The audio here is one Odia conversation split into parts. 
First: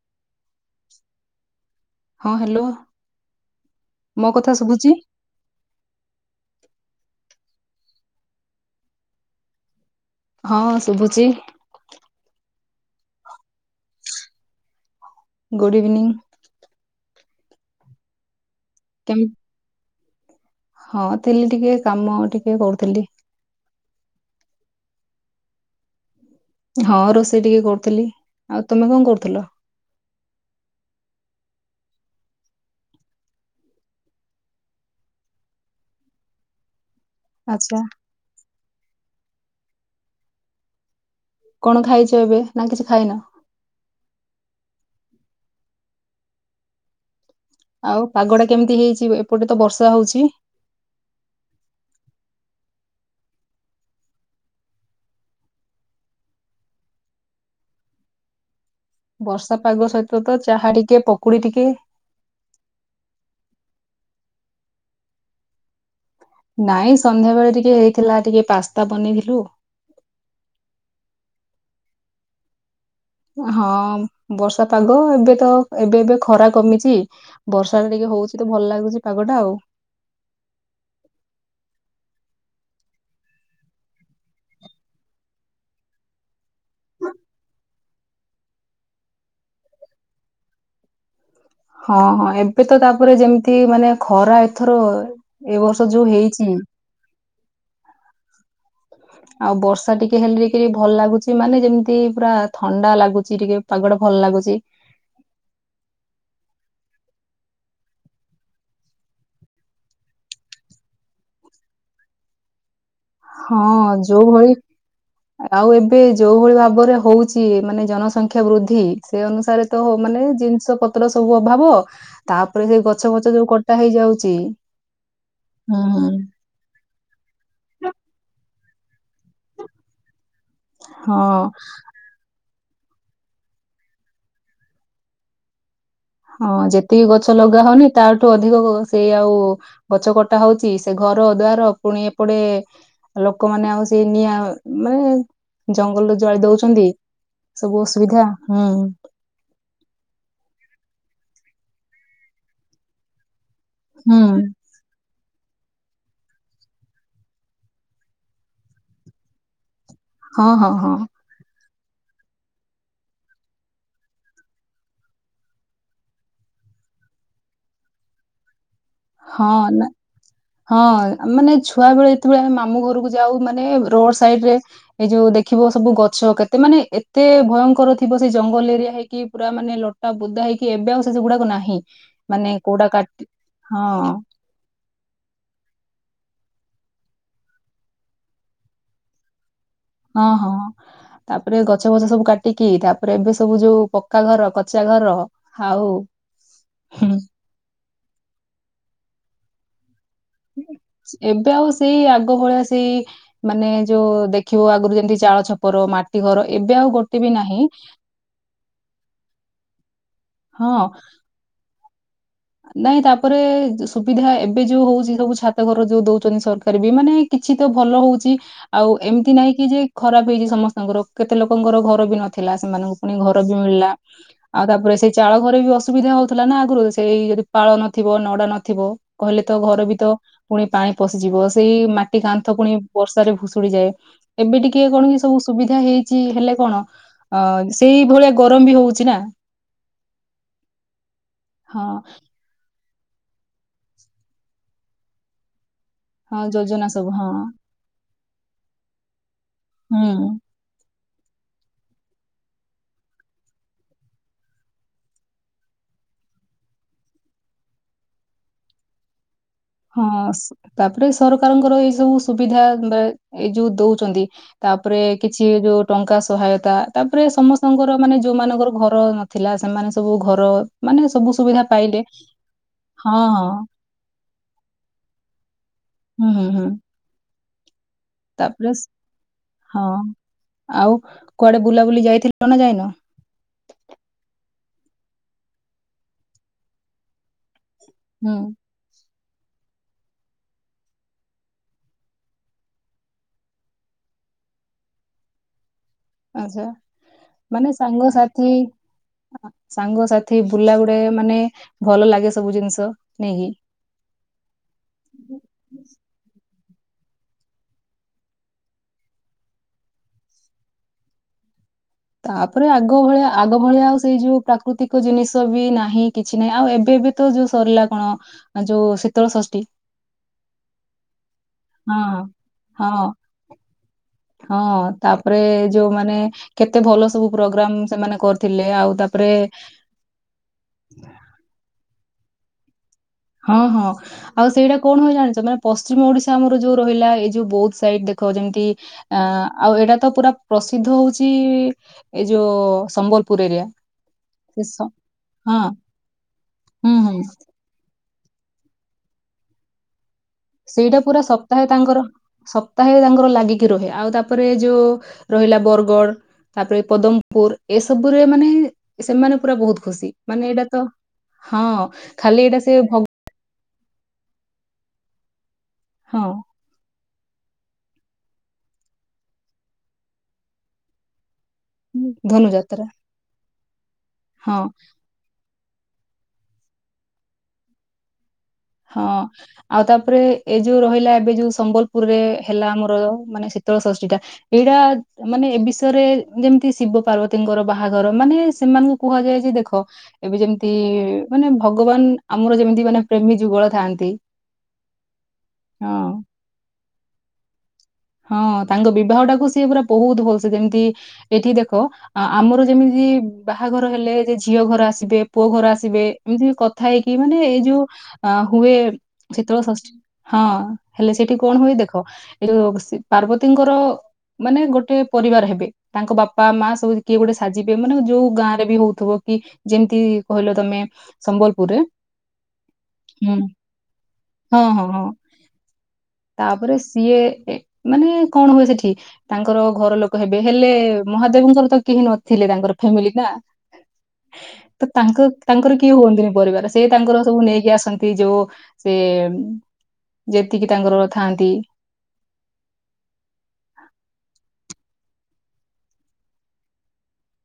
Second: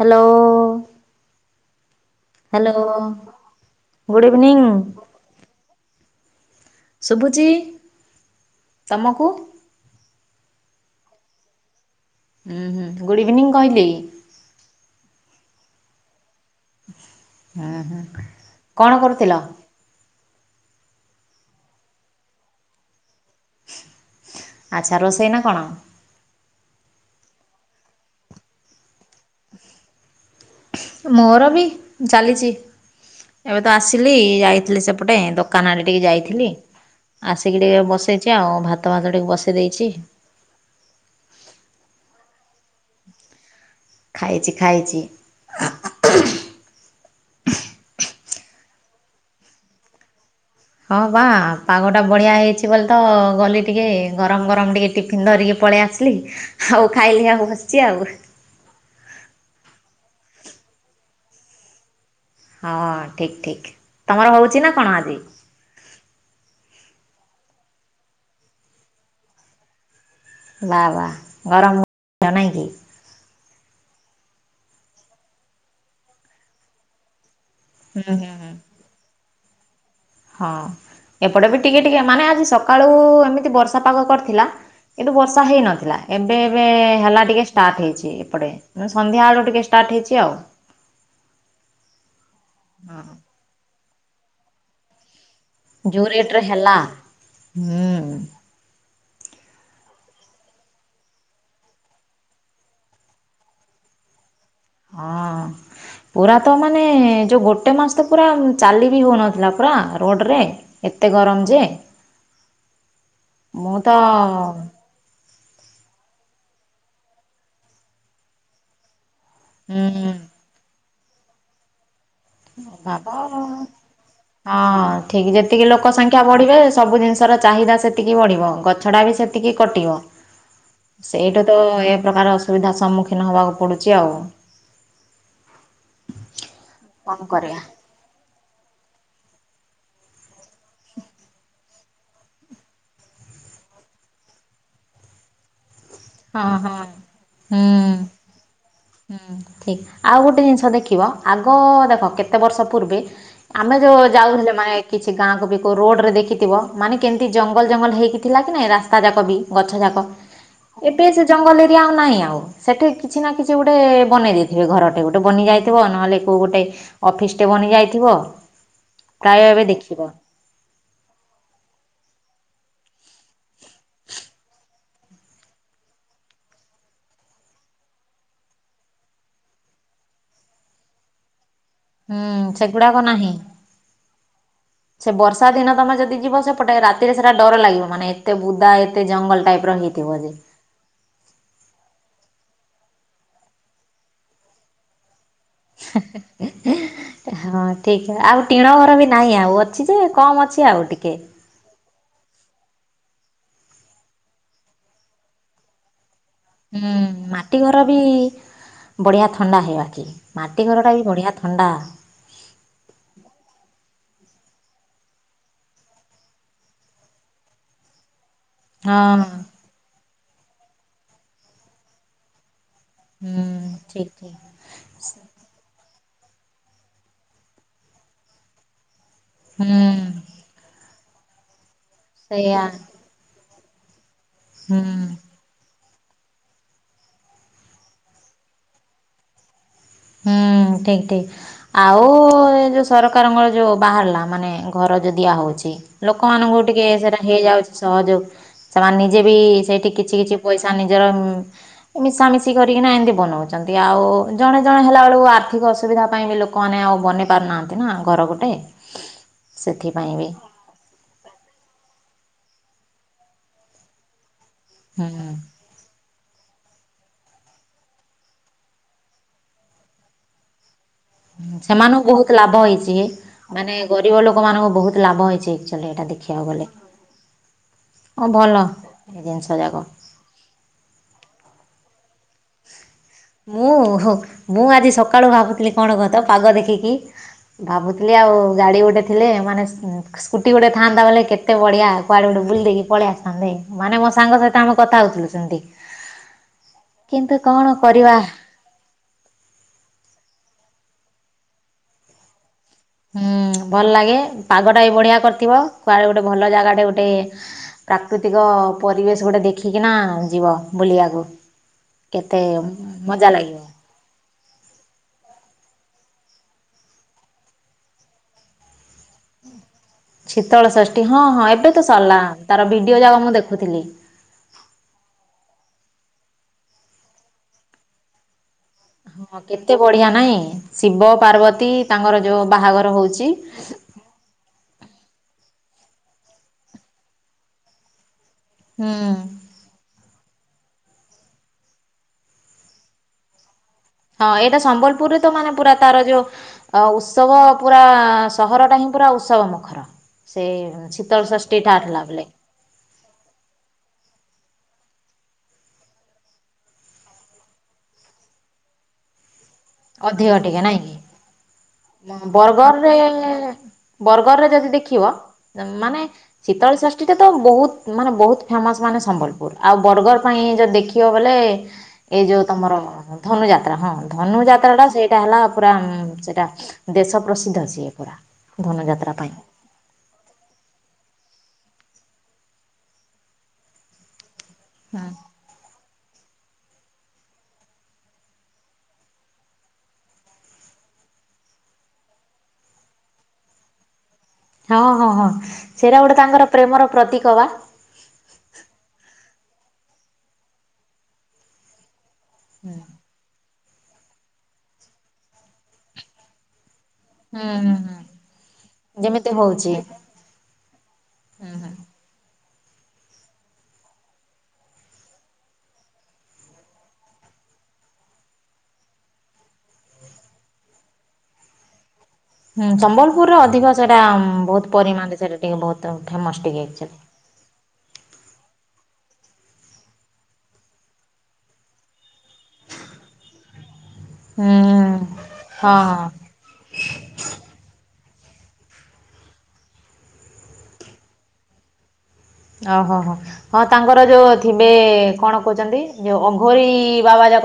ହ୍ୟାଲୋ ହଁ ହ୍ୟାଲୋ ଗୁଡ୍ ମୋ କଥା ଇଭିନିଂ ଶୁଭୁଛି ଶୁଭୁଛି ତମକୁ ହଁ ଶୁଭୁଛି ହୁଁ ହୁଁ ଗୁଡ଼୍ ଇଭିନିଂ କହିଲି ଗୁଡ଼ ଇଭିନିଂ ହୁଁ ହୁଁ କଣ କେମ କରୁଥିଲ ହଁ ଥିଲି ଟିକେ କାମ ଟିକେ କରୁଥିଲି। ଆଛା ରୋଷେଇ ନା କଣ। ହଁ ରୋଷେଇ ଟିକେ କରୁଥିଲି, ଆଉ ତୁମେ କଣ କରୁଥିଲ। ମୋର ବି ଚାଲିଛି। ଏବେ ତ ଆସିଲି, ଯାଇଥିଲି ସେପଟେ ଦୋକାନ ଆଡ଼େ ଟିକେ ଯାଇଥିଲି। ଆସିକି ଆଚ୍ଛା ଟିକେ ବସେଇଛି ଆଉ ଭାତ ଭାତ ଟିକେ ବସେଇ ଦେଇଛି। କଣ ଖାଇଛ ଏବେ ନା କିଛି ଖାଇନ। ଖାଇଛି ଖାଇଛି। ଆଉ ପାଗ ଟା କେମିତି ହେଇଛି ଏପଟେ ତ ବର୍ଷା ହଉଛି। ହଁ ବା ପାଗଟା ବଢ଼ିଆ ହେଇଛି ବୋଲି ତ, ବୋଲି ଟିକେ ଗରମ ଗରମ ଟିକେ ଟିଫିନ୍ ଧରିକି ପଳେଇ ଆସିଲି, ଆଉ ଖାଇଲି ଆଉ ବସିଛି ଆଉ। ବର୍ଷା ପାଗ ସହିତ ତ ଚାହା ଟିକେ ପକୁଡି ଟିକେ। ହଁ ଠିକ ଠିକ ତମର ହଉଛି ନା କଣ ଆଜି। ନାଇଁ ସନ୍ଧ୍ୟା ବେଳେ ଟିକେ ହେଇଥିଲା ଟିକେ ପାସ୍ତା ବନେଇଥିଲୁ। ବା ବା ଗରମ ନାଇଁ କି। ହଁ ବର୍ଷା ପାଗ ଏବେ ତ ଏବେ ଏବେ ଖରା କମିଛି। ବର୍ଷା ଟା ହୁଁ ଟିକେ ହୁଁ ହଉଛି ତ ହୁଁ। ଭଲ ଲାଗୁଛି ପାଗଟା ଆଉ। ହଁ ଏପଟେ ବି ଟିକେ ଟିକେ ମାନେ ଆଜି ସକାଳୁ ଏମିତି ବର୍ଷା ପାଗ କରିଥିଲା। କିନ୍ତୁ ବର୍ଷା ହେଇନଥିଲା, ଏବେ ଏବେ ହେଲା ଟିକେ ଷ୍ଟାର୍ଟ ହେଇଛି ଏପଟେ। ସନ୍ଧ୍ୟା ବେଳ ଟିକେ ଷ୍ଟାର୍ଟ ହେଇଛି ଆଉ। [inaudible] ହଁ ହଁ ଏବେ ତ ହଁ। ତାପରେ ଯେମିତି ମାନେ ଖରା ଏଥର ଏ ବର୍ଷ ଯୋଉ ରେଟରେ ହେଇଛି। ହେଲା ହୁଁ ଆଉ ବର୍ଷା ଟିକେ ହେଲେ ଟିକେ ଭଲ ଲାଗୁଛି ମାନେ, ଯେମିତି ପୁରା ଥଣ୍ଡା ଲାଗୁଛି ଟିକେ। ପାଗଟେ ଭଲ ଲାଗୁଛି। ହଁ ପୁରା ତ ମାନେ ଯୋଉ ଗୋଟେ ମାସ ତ ପୁରା ଚାଲି ବି ହେଉନଥିଲା ପୁରା ରୋଡ଼ରେ। ଏତେ ଗରମ ଯେ। ମୁଁ ତ ହଁ ଯୋଉ ଭଳି ଆଉ ଏବେ ଯୋଉ ଭଳି ଭାବରେ ହଉଛି, ମାନେ ଜନସଂଖ୍ୟା ବୃଦ୍ଧି ସେ ଅନୁସ ଷାରେ ତ ହଉ ହୁଁ। ମାନେ ଜିନିଷ ପତ୍ର ସବୁ ଅଭାବ। ତାପରେ ସେ ଗଛ ଅଭାବ ଫଛ ଯୋଉ କଟା ହେଇଯାଉଛି ହଁ ଠିକ ଯେତିକି ହୁଁ ଲୋକ ହୁଁ। ସଂଖ୍ୟା ବଢିବେ ସବୁ ଜିନିଷ ର ଚାହିଦା ସେତିକି ବଢିବ ଗଛ ଟା ବି ସେତିକି କଟିବ। ହଁ ସେଇଠୁ ତ ପ୍ରକାର ଅସୁବିଧା ସମ୍ମୁଖୀନ ହେବାକୁ ପଡ଼ୁଛି ଆଉ। ହଁ ଯେତିକି କଣ ଗଛ କରିବା। ଲଗା ହଉନି ତାଠୁ ଅଧିକ ସେଇ ଆଉ ଗଛ କଟା ହଉଛି। ସେ ଘର ଦ୍ୱାର ପୁଣି ଏପଟେ ଲୋକମାନେ ଆଉ ସେଇ ନିଆଁ ମାନେ ଜଙ୍ଗଲ ଜାଳି ହଁ ହଁ। ଦଉଛନ୍ତି ହୁଁ ସବୁ ଅସୁବିଧା ହୁଁ। ହୁଁ ଠିକ୍ ଆଉ ଗୋଟେ ଜିନିଷ ଦେଖିବ ଆଗ ଦେଖ କେତେ ବର୍ଷ ପୂର୍ବେ? ଆମେ ଯୋଉ ହୁଁ ଯାଉଥିଲେ ମାନେ କିଛି ଗାଁକୁ ବି କୋଉ ରୋଡ଼ରେ ଦେଖିଥିବ ମାନେ, କେମିତି ଜଙ୍ଗଲ ଜଙ୍ଗଲ ହେଇକି ଥିଲା କି ନାହିଁ ରାସ୍ତା ଯାକ ବି ଗଛଯାକ। ହଁ ହଁ ହଁ ଏବେ ସେ ଜଙ୍ଗଲ ଏରିଆ ଆଉ ନାହିଁ ଆଉ। ସେଠି କିଛି ନା କିଛି ଗୋଟେ ବନେଇ ଦେଇଥିବେ ଘରଟେ ଗୋଟେ ବନିଯାଇଥିବ ନହେଲେ କୋଉ ଗୋଟେ ଅଫିସ୍ ଟେ ବନିଯାଇଥିବ। ହଁ ନା। ହଁ ମାନେ ଛୁଆ ବେଳେ ଯେତେବେଳେ ଆମେ ମାମୁ ଘରକୁ ଯାଉ, ମାନେ ରୋଡ ସାଇଡରେ ଏଇ ଯୋଉ ଦେଖିବ ସବୁ ଗଛ କେତେ ମାନେ ଏତେ ଭୟଙ୍କର ଥିବ। ସେ ଜଙ୍ଗଲ ଏରିଆ ହେଇକି ପୁରା ମାନେ ଲ ତା ବୁଦାହେଇକି ଏବେ ଆଉ ସେ ସେଗୁଡାକୁ ନାହିଁ। ହୁଁ ମାନେ କୋଉଟା ସେଗୁଡାକ କାଟି ନାହିଁ। ହଁ। ସେ ବର୍ଷା ଦିନ ତମେ ଯଦି ଯିବ, ସେପଟେ ରାତିରେ ସେଟା ଡର ଲାଗିବ ମାନେ ଏତେ ବୁଦା ଏତେ ଜଙ୍ଗଲ ଟାଇପର ହେଇଚି। ହଁ ହଁ। ତାପରେ ଗଛ ବଛ ସବୁ କାଟିକି ତାପରେ ଏବେ ସବୁ ଯୋଉ ପକ୍କା ଘର କଚା ଘର। ଆଉ ହୁଁ ହଁ ଠିକ ଆଉ ଟିଣ ଘର ବି ନାହିଁ ଆଉ। ଅଛି ଯେ କମ୍ ଅଛି ଆଉ ଟିକେ। ଏବେ ଆଉ ସେଇ ଆଗ ଭଳିଆ ସେଇ ମାନେ ଯୋଉ ଦେଖିବ ଆଗରୁ ଯେମିତି ଚାଳ ଛପର ମାଟି ଘର। ଏବେ ଆଉ ହୁଁ ଗୋଟେ ବି ମାଟି ନାହିଁ ଘର ବି ବଢ଼ିଆ ଥଣ୍ଡା ହେବା ମାଟି ହଁ ଘରଟା ବି ବଢ଼ିଆ ଥଣ୍ଡା। ନାଇଁ ତାପରେ ସୁବିଧା ଏବେ ଯୋଉ ହଉଛି ସବୁ ଛାତ ଘର ଦଉଛନ୍ତି ସରକାର ବି ମାନେ କିଛି ତ ଭଲ ହଉଚି। ଆଉ ହଁ ଏମିତି ନାହିଁ କି ଯେ ଖରାପ ହେଇଛି ସମସ୍ତଙ୍କର କେତେ ଲୋକଙ୍କର ଘର ବି ନଥିଲା ସେମାନଙ୍କ ପୁଣି ଘର ହୁଁ ବି ମିଳିଲା ଠିକ ଠିକ ଆଉ ତାପରେ ସେଇ ଚାଳ ଘରେ ବି ଅସୁବିଧା ହଉଥିଲା ନା ଆଗରୁ ସେଇ ପାଳ ନଥିବ ନଡା ନଥିବ କହିଲେ ତ ଘରେ ବି ତ ହୁଁ। ପୁଣି ପାଣି ପଶିଯିବ ସେଇ ମାଟି କାନ୍ଥ ସେଇଆ ପୁଣି ବର୍ଷାରେ ଭୁଷୁଡିଯାଏ। ଏବେ ହୁଁ ଟିକେ କଣ କି ସବୁ ସୁବିଧା ହେଇ ଚି ହେଲେ କଣ ଅ ସେଇ ଭଳିଆ ଗରମ ବି ହଉଛି ନା? ହୁଁ ଠିକ୍ ଠିକ୍ ହଁ ଆଉ ସରକାରଙ୍କର ଯେଉଁ ବାହାରିଲା ମାନେ ଘର ଦିଆହେଉଛି। ହଁ ଲୋକମାନଙ୍କୁ ଟିକେ ଯୋଜନା ସବୁ ସେଇଟା ହଁ ହେଇଯାଉଛି ସହଯୋଗ ସେମାନେ ନିଜେ ବି ସେଇଠି କିଛି ହୁଁ କିଛି ପଇସା ତା ନିଜର ମିଶାମିଶି କରିକିନା ଏମତି ବନାଉଛନ୍ତି ଆଉ ଜଣେ ତା ହେଲା ବେଳକୁ ଆର୍ଥିକ ଅସୁବିଧା ପାଇଁ ଲୋକମାନେ ଆଉ ବନେଇ ପାରୁନାହାନ୍ତି ନା ଘର ଗୋଟେ? ହଁ ସେଥିପାଇଁ ବି ତାପରେ ସରକାରଙ୍କର ଏଇ ସବୁ ସୁବିଧା ଏଵେ ଏଇ ଯୋଉ ଦଉଛନ୍ତି। ତାପରେ ହୁଁ କିଛି ଯୋ ଟଙ୍କା ସହାୟତା ତାପରେ ସମସ୍ତଙ୍କର ମାନେ ଯୋଉମାନଙ୍କର ଘର ନଥିଲା ସେମାନେ ସବୁ ଘର ମାନେ ସବୁ ସୁବିଧା ପାଇଲେ ସେମାନଙ୍କୁ ବହୁତ ଲାଭ ହେଇଛି ହଁ ହଁ ମାନେ ଗରିବ ଲୋକମାନଙ୍କୁ ବହୁତ ଲାଭ ହେଇଛି ଆକ୍ଚୁଆଲି ଏଇଟା ହୁଁ ହୁଁ ଦେଖିବାକୁ ହୁଁ ଗଲେ। ହଁ ଭଲ ତାପରେ ସ- ଏ ଜିନିଷ ଯାକ। ହଁ ଆଉ କୁଆଡେ ବୁଲାବୁଲି ଯାଇଥିଲ ନା ଯାଇନ? ମୁଁ ହଉ ମୁଁ ଆଜି ସକାଳୁ ଭାବୁଥିଲି କଣ କହ ତ ପାଗ ଦେଖିକି ଭାବୁ ସେ ହୁଁ ଆଉ ଗାଡ଼ି ଗୋଟେ ଥିଲେ ମାନେ ସେ ସ୍କୁଟି ଗୋଟେ ଥାନ୍ତା ବୋଲେ କେତେ ବଢିଆ କୁଆଡେ ବୁଲି ଦେଇକି ପଳେଇ ଆସିଥାନ୍ତେ ମାନେ ମୋ ସାଙ୍ଗ ସାଥି ଆମ କଥା ହଉଥିଲୁ ସେମିତି। ଆଛା କିନ୍ତୁ କ'ଣ ମାନେ କରିବା ସାଙ୍ଗସାଥି ସାଙ୍ଗସାଥି ବୁଲା ଗୁଡେ ମାନେ ଭଲ ଲାଗେ ସବୁ ଜିନିଷ। ନାଇଁକି ହୁଁ ଭଲ ଲାଗେ ପାଗଟା ଏ ଭଳିଆ କରିଥିବ କୁଆଡେ ଗୋଟେ ଭଲ ଜାଗାଟେ ଗୋଟେ ପ୍ରାକୁତିକ ପରିବେଶ ଗୋଟେ ଦେଖିକି ନା ଯିବ ବୁଲିବାକୁ। କେତେ ତାପରେ ଆଗ ଭଳିଆ ମଜା ଲାଗିବ ଆଗ ଭଳିଆ ଆଉ ସେଇ ଯୋଉ ପ୍ରାକୃତିକ ଜିନିଷ ବି ନାହିଁ କିଛି ନାହିଁ ଆଉ ଏବେ ବି ତ ଯୋଉ ସରିଲା କଣ ଆ ଯୋଉ ଶୀତଳ ଷଷ୍ଠୀ ଶୀତଳଷଷ୍ଠୀ ହଁ ହଁ ଏବେ ତ ହଁ ସରିଲା ତାର ଭିଡିଓ ହଁ ଯାକ ମୁଁ ଦେଖୁଥିଲି ହଁ ତାପରେ ଯୋଉମାନେ କେତେ ଭଲ ସବୁ ପ୍ରୋଗ୍ରାମ ସେମାନେ କରିଥିଲେ ଆଉ ତାପରେ ହଁ କେତେ ବଢିଆ ନାଇଁ ଶିବ ପାର୍ବତୀ ତାଙ୍କର ଯୋଉ ବାହାଘର ହଉଚି ହଁ ହଁ। ଆଉ ସେଇଟା କୋଡେ ହୁଏ ଜାଣିଛ ତମେ ପଶ୍ଚିମ ଓଡ଼ିଶା ଆମର ଯୋଉ ରହିଲା ଏଇ ଯଉ ବୋଥ ସାଇଡ ଦେଖ ଯେମିତି ଟି ହୁଁ ଆଁ ଆଉ ଏଇଟା ତ ପୁରା ପ୍ରସିଦ୍ଧ ହଉଛି ଏଇ ଯୋଉ ସମ୍ବଲପୁର ଏରିଆ। ହଁ ଏଇଟା ସେ ସ ସମ୍ବଲପୁରରେ ତ ମାନେ ହଁ ପୁରା ତାର ଯୋଉ ଅ ହୁଁ ହୁଁ ଉତ୍ସବ ପୁରା ସହର ଟା ହିଁ ପୁରା ଉତ୍ସବ ମୁଖର ସେ ସେଇଟା ପୁରା ସପ୍ତାହେ ଶୀତଳଷଷ୍ଠୀ ଟା ତାଙ୍କର ଥିଲା ବେଲେ ସପ୍ତାହେ ତାଙ୍କର ଲାଗିକି ରହେ ଆଉ ତାପରେ ଯୋଉ ରହିଲା ବରଗଡ଼ ତାପରେ ପଦମପୁର ଏସବୁରେ ମାନେ ସେମାନେ ପୁରା ବହୁତ୍ ଅଧିକ ଟିକେ ନାଇଁ ଖାଲି ଏଇଟା ସେ ବରଗଡ଼ ରେ ଭ ବରଗଡ଼ ରରେ ଯଦି ଦେଖିବ ମାନେ ହଁ ଶୀତଳ ଷ ସେଇଟା ତ ବହୁତ ମାନେ ବହୁତ ଫେମସ୍ ମାନେ ସମ୍ବଲପୁର ଆଉ ବରଗଡ଼ ପାଇଁ ଯଦି ଦେଖିବ ବୋଲେ ଏଇ ଯୋଉ ତମର ଧନୁଯାତ୍ରା ଧନୁ ଯାତ୍ରା ହଁ ଧନୁ ହଁ ଯାତ୍ରା ଟା ସେଇ ଟା ହେଲା ପୁରା ସେଟା ଦେଶ ପ୍ରସିଦ୍ଧ ସିଏ ପୁରା। ହଁ। ଧନୁଯାତ୍ରା ପାଇଁ। ଆଉ ତାପରେ ଏ ଯୋଉ ରହିଲା ଏବେ ଯୋଉ ସମ୍ବଲପୁରରେ ହେଲା ଆମର ମାନେ ଶୀତଳ ଷଷ୍ଠୀ ଟା ଏଇଟା ମାନେ ଏ ବିଶ୍ ୟରେ ଯେମିତି ଶିବ ପାର୍ବତୀଙ୍କର ବାହାଘର ମାନେ ସେମାନଙ୍କୁ କୁହାଯାଏ ଯେ ଦେଖ ଏବେ ଯେମିତି ମାନେ ଭଗବାନ ଆମର ଯେମିତି ମାନେ ପ୍ରେମୀ ଯୁଗଳ ଥାନ୍ତି। ହଁ ହଁ ହଁ ସେରା ଗୋଟେ ତାଙ୍କର ପ୍ରେମର ପ୍ରତୀକ ବା। ହଁ ତାଙ୍କ ବିବାହ ଟାକୁ ସିଏ ପୁରା ବହୁତ ଭଲ ସେ ଯେମିତି ଏଠି ଦେଖ ଆମର ଯେମିତି ବାହାଘର ହେଲେ ଯେ ଝିଅ ଘର ଆସିବେ ପୁଅ ଘର ଆସିବେ ଏମିତି କଥା ହେଇ କି ମାନେ ହୁଁ ଏଇ ହୁଁ ଯୋଉ ହୁଁ। ଅ ହୁଏ ଯେମିତି ଶୀତଳ ହଉଛି ଷଷ୍ଠୀ ହଁ ହେଲେ ସେଇଠି ହୁଁ କଣ ହୁଁ। ହୁଏ ଦେଖ ଏଇ ଯୋଉ ପାର୍ବତୀଙ୍କର ମାନେ ଗୋଟେ ପରିବାର ହେବେ। ତାଙ୍କ ବାପା ମା ସବୁ କିଏ ଗୋଟେ ସାଜିବେ ମାନେ ଯୋଉ ଗାଁରେ ବି ହଉଥିବ କି ଯେମିତି କହିଲ ତମେ ସମ୍ବଲପୁରରେ ହୁଁ ସମ୍ବଲପୁରରେ ହୁଁ ଅଧିକ ସେଇଟା ହଁ ବହୁତ ହଁ ହଁ ପରିମାଣରେ ସେଇଟା ଟିକେ ବହୁତ ଫେମସ୍ ଟିକେ ଆକ୍ଚୁଆଲି। ଇଏ ଏ ମାନେ କଣ ହୁଏ ସେଠି ତାଙ୍କର ଘର ଲୋକ ହେବେ ହେଲେ ମହାଦେବଙ୍କର ତ କେହି ନଥିଲେ ତାଙ୍କର ଫ୍ୟାମିଲି ନା ହୁଁ ତ ତାଙ୍କ ତାଙ୍କର ହଁ କିଏ ହଁ ହୁଅନ୍ତିନି ପରିବାର। ସେ ତାଙ୍କର ସବୁ ନେଇକି ଆସନ୍ତି ଯୋଉ ସେ ଯେତିକି ତାଙ୍କର ଥାଆନ୍ତି ଓହୋ ହୋ ହଁ ତାଙ୍କର ଯୋଉ ଥିବେ କଣ କହୁଛନ୍ତି ଯୋଉ ଅଘରିୀ ବାବା ଯା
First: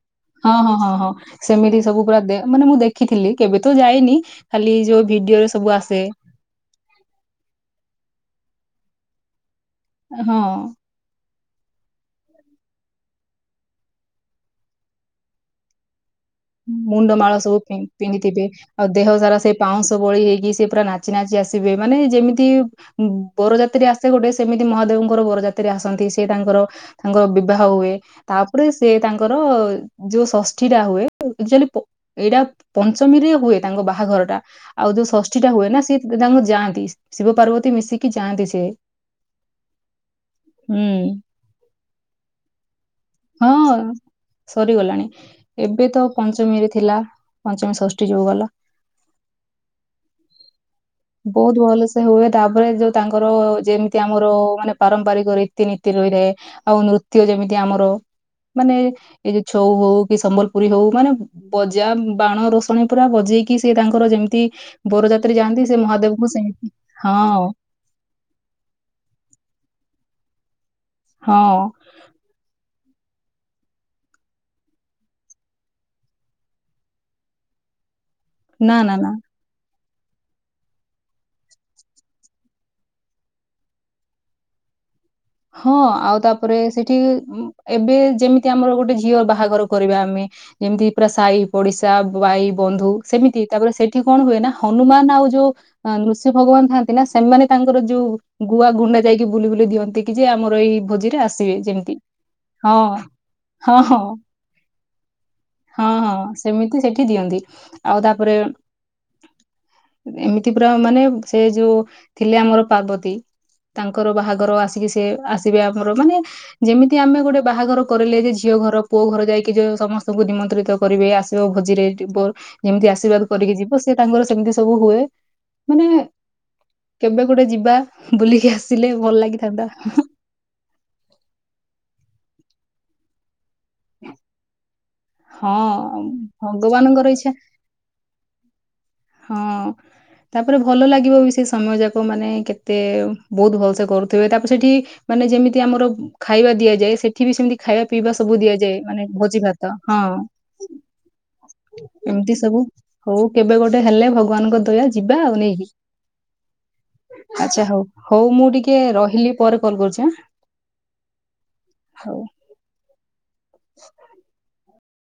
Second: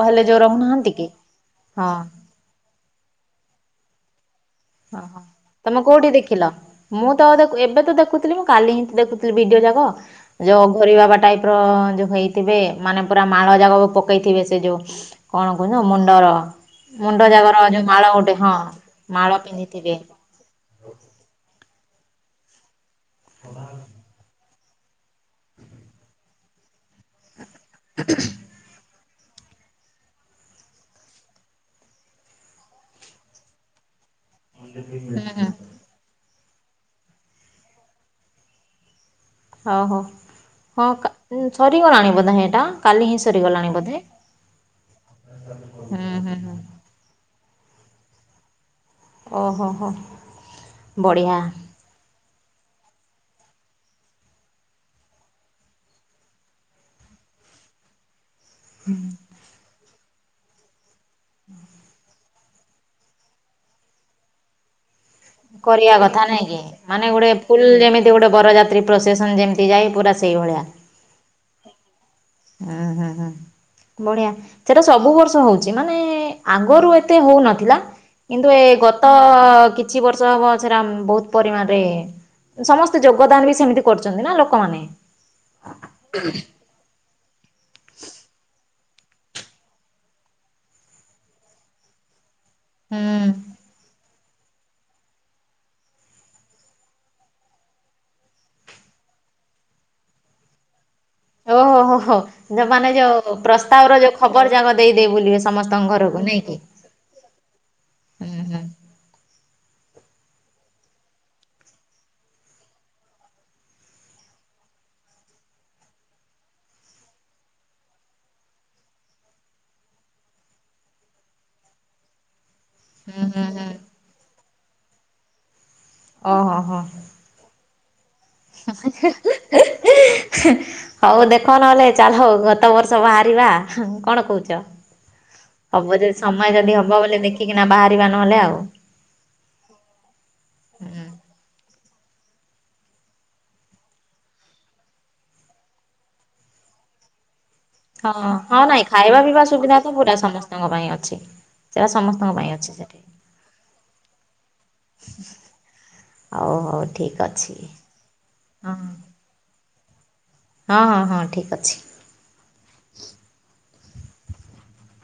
ହଁ ହଁ ହଁ ହଁ ସେମିତି ସବୁ ପୁରା ଦେ ମାନେ ମୁଁ ଦେଖିଥିଲି କେବେ ତ ଯାଇନି। ଖାଲି ଯଉ ହଁ ହଁ ଭିଡିଓ ରେ ସବୁ ତମେ ଆସେ କୋଉଠି ଦେଖିଲ। ମୁଁ ତ ତ ଏବେ ତ ଦେଖୁଥିଲି ମୁଁ କାଲି ହିଁ ଦେଖୁଥିଲି ଭିଡିଓ ଯାକ ହଁ ଯୋଉ ଅଘରି ବାବା ଟାଇପ ପ୍ର ଯୋଉ ହେଇଥିବେ ମାନେ ପୁରା ମାଳ ଯାଗକୁ ପକେଇଥିବେ ସେ ଯେଉ କଣ କୁହନ୍ତି ତାକୁ ମନ୍ଦାର। ହୁଁ ମୁଣ୍ଡମାଳ ସବୁ ପିନ୍ଦ୍ ପିନ୍ଧିଥିବେ ଆଉ ଦେହ ମାଳ ସାରା ସେ ପିନ୍ଧିଥିବେ ପାଉଁଶ ବୋଳି ହେଇକି ସିଏ ପୁରା ନାଚି ନାଚି ଆସିବେ ମାନେ ଯେମିତି ଉଁ ବରଯାତ୍ରି ଆସେ ଗୋଟେ ସେମିତି ମହାଦେବଙ୍କର ବରଯାତ୍ରୀ ଆସନ୍ତି ସିଏ ତାଙ୍କର ତାଙ୍କର ବିବାହ ହୁଏ ତା ପରେ ସିଏ ତାଙ୍କର ଯୋଉ ଷଷ୍ଠୀଟା ହୁଏ ଉ ଆକ୍ଚୁଏଲି ପ ଏଇଟା ପଞ୍ଚମୀରେ ହୁଏ ତାଙ୍କ ବାହାଘରଟା ଆଉ ଯୋଉ ହୁଁ ହୁଁ ଷଷ୍ଠୀଟା ହୁଏ ନା ସିଏ ଏବେ ତାଙ୍କୁ ଯାଆନ୍ତି ଶିବ ପାର୍ବତୀ ମିଶିକି ଯାଆନ୍ତି ସିଏ। ହଉ ହଉ ହଁ କା ଉଁ ସରିଗଲାଣ ବୋଧେ ହେଇଟାଁ କାଲି ହିଁ ସ ହଁ ସରିଗଲାଣି ଏବେ ହୁଁ ତ ହୁଁ ହୁଁ ପଞ୍ଚମୀରେ ଥିଲା। ପଞ୍ଚମୀ ଷଷ୍ଠୀ ଯୋଉ ଗଲା। ଓହୋ ହୋ। ବଢ଼ିଆ ବୋହୁତ ଭଲ ସ୍ ସେ ହୁଏ ତାପରେ ଯୋଉ ତାଙ୍କର ଯେମିତି ଆମର ମାନେ ପାରମ୍ପରିକ ରୀତିନୀତି ରହିଥାଏ ଆଉ ନୃତ୍ୟ ଯେମିତି ଆମର ମାନେ ଏଇ ଯୋଉ ଛଉ ହଉ କି ସମ୍ବଲପୁରୀ ହଉ ମାନେ ବଜା ଉଁ ଉଁ ବାଣ ରୋଷଣୀ ପୁରା ବଜେଇକି ସିଏ ତାଙ୍କର ଯେମତି ବରଯାତ୍ରୀ ଯାଆ କରିଆ କଥା ନାଇଁ କି ମାନେ ଗୋଟେ ଫୁଲ୍ ଯେମି ତି ଗୋଟେ ବରଯାତ୍ରୀ ପ୍ରଶେସନ୍ ଯେମତି ଯାଏ ପୁରା ସେଇ ଭଳିଆ। ହଁ। ହୁଁ ହୁଁ ହୁଁ ହୁଁ। ବଢିଆ ସେଟା ସବୁ ବର୍ଷ ହଉଚି ମାନେ ଆଗରୁ ଏତେ ହଉନଥିଲା। କିନ୍ତୁ ଏ ନା ନା ନା ଗତ କିଛି ବର୍ଷ ହବ ସେରା ଉଁ ବୋହୁତ ପରିମାଣରେ ଉଁ ସମସ୍ତେ ଯୋଗଦାନ ବି ସେମିତି କରୁଛନ୍ତି ନା ଲୋକମାନେ। ହଁ ଆଉ ତାପରେ ସେଠି ଉଁ ଏବେ ଯେମିତି ଆମର ଗୋଟେ ଝିଅ ବାହାଘର କରିବା ଆମେ ଯେମତି ପୁରା ସାଇ ପଡିଶା ବ ଭାଇ ବନ୍ଧୁ ସେମିତି ହୁଁ ତାପରେ ସେଠି କଣ ହୁଏ ନା ହନୁମାନ ଆଉ ଯୋଉ ଆଁ ନୃସିିଂହ ଭଗବାନ ଥାଆନ୍ତି ନା ସେମାନେ ତାଙ୍କର ଯୋଉ ଗୁଆ ଗୁଣ୍ଡା ଯାଇକି ବୁଲି ବୁଲି ଦିଅନ୍ତି। କି ଯେ ଆମର ଏଇ ଭୋଜିରେ ଆସିବେ ଓହୋ ହୋ ଯେମତି। ହୋ ଯୋଉ ମାନେ ଯୋଉ ପ୍ରସ୍ତାବର ଯୋଉ ଖବର ଯାକ ଦେଇ ଦେଇ ବୁଲିବେ ସମସ୍ତଙ୍କ ଘରକୁ ନାଇଁ କିି। କୁ ସେଠି ଦିଅନ୍ତି ଆଉ ତାପରେ ଉଁ ଏମିତି ପୁରା ମାନେ ସେ ଯୋଉ ଥିଲେ ଆମର ପାର୍ବତୀ ତାଙ୍କର ବାହାଘର ଆସିକି ସିଏ ଆସିବେ ଆମର ମାନେ ଯେମିତି ଆମେ ଗୋଟେ ବାହାଘର କରିଲେ ଯେ ଝିଅ ଘର ପୁଅ ଘର ଯାଇକି ଯୋଉ ସମସ୍ତୁଙ୍କୁ ନିମନ୍ତ୍ରିତ କରିବେ ଆସିବ ଭୋଜିରେ [unintelligible] ଯେମିତି ଆଶୀର୍ବାଦ ହୁଁ ହୁଁ କରିକି ହୁଁ ଯିବ ସିଏ ତାଙ୍କର ସେମତି ସବୁ ହୁଏ ମାନେ ଓହୋ ହୋ କେବେ ଗୋଟେ ଯିବା ବୁଲିକି ଆସିଲେ ଭଲ ଲାଗିଥାନ୍ତା। ହିଁ ହେଁ ହଉ ଦେଖ ନହେଲେ ଚାଲ ହଉ ଗତ ବର୍ଷ ଭାରିବା ହୁଁ କଣ କହୁଚ। ହବ ହଁ ଯଦି ସମୟ ଯଦି ହବ ଭଗବାନଙ୍କର ବୋଲେ ଇଚ୍ଛା ଦେଖିକିନା ବାହାରିବା ନହେଲେ ଆଉ। ହଁ। ତାପରେ ଭଲ ହୁଁ ଲାଗିବ ବି ସେ ସମୟ ଯାକ ମାନେ କେତେ ବୋହୁତୁ ଭଲ ସେ କରୁଥିବେ ତାପରେ ସେଠି ମାନେ ଯେମିତି ଆମର ଖାଇବା ଦିଆଯାଏ ସେ ଠି ବି ସେମତି ଖାଇବା ପିଇବା ହଁ ସବୁ ହଁ ଦିଆଯାଏ ନାଇଁ ମାନେ ଖାଇବା ଭୋଜି ପିଇବା ଭାତ ସୁବିଧା ତ ହଁ। ପୁରା ସମସ୍ତଙ୍କ ପାଇଁ ଅଛି। ସେଟା ସମସ୍ତଙ୍କ ଏମତି ପାଇଁ ସବୁ ଅଛି ସେଠି ହଉ କେବେ ଗୋଟେ ହେଲେ ଭଗବାନଙ୍କ ଦୟା ଯିବା ଆଉ ନାଇ କି। ହଉ ହଉ ଠିକ୍ ଅଛି। ଆଛା ହଉ ହଉ ମୁଁ ହଁ ଟିକେ ରହିଲି ପରେ କଲ୍ କରୁଛି ଆଁ। ହଁ ହଁ ହଁ ଠିକ୍ ଅଛି। ହଉ [unintelligible]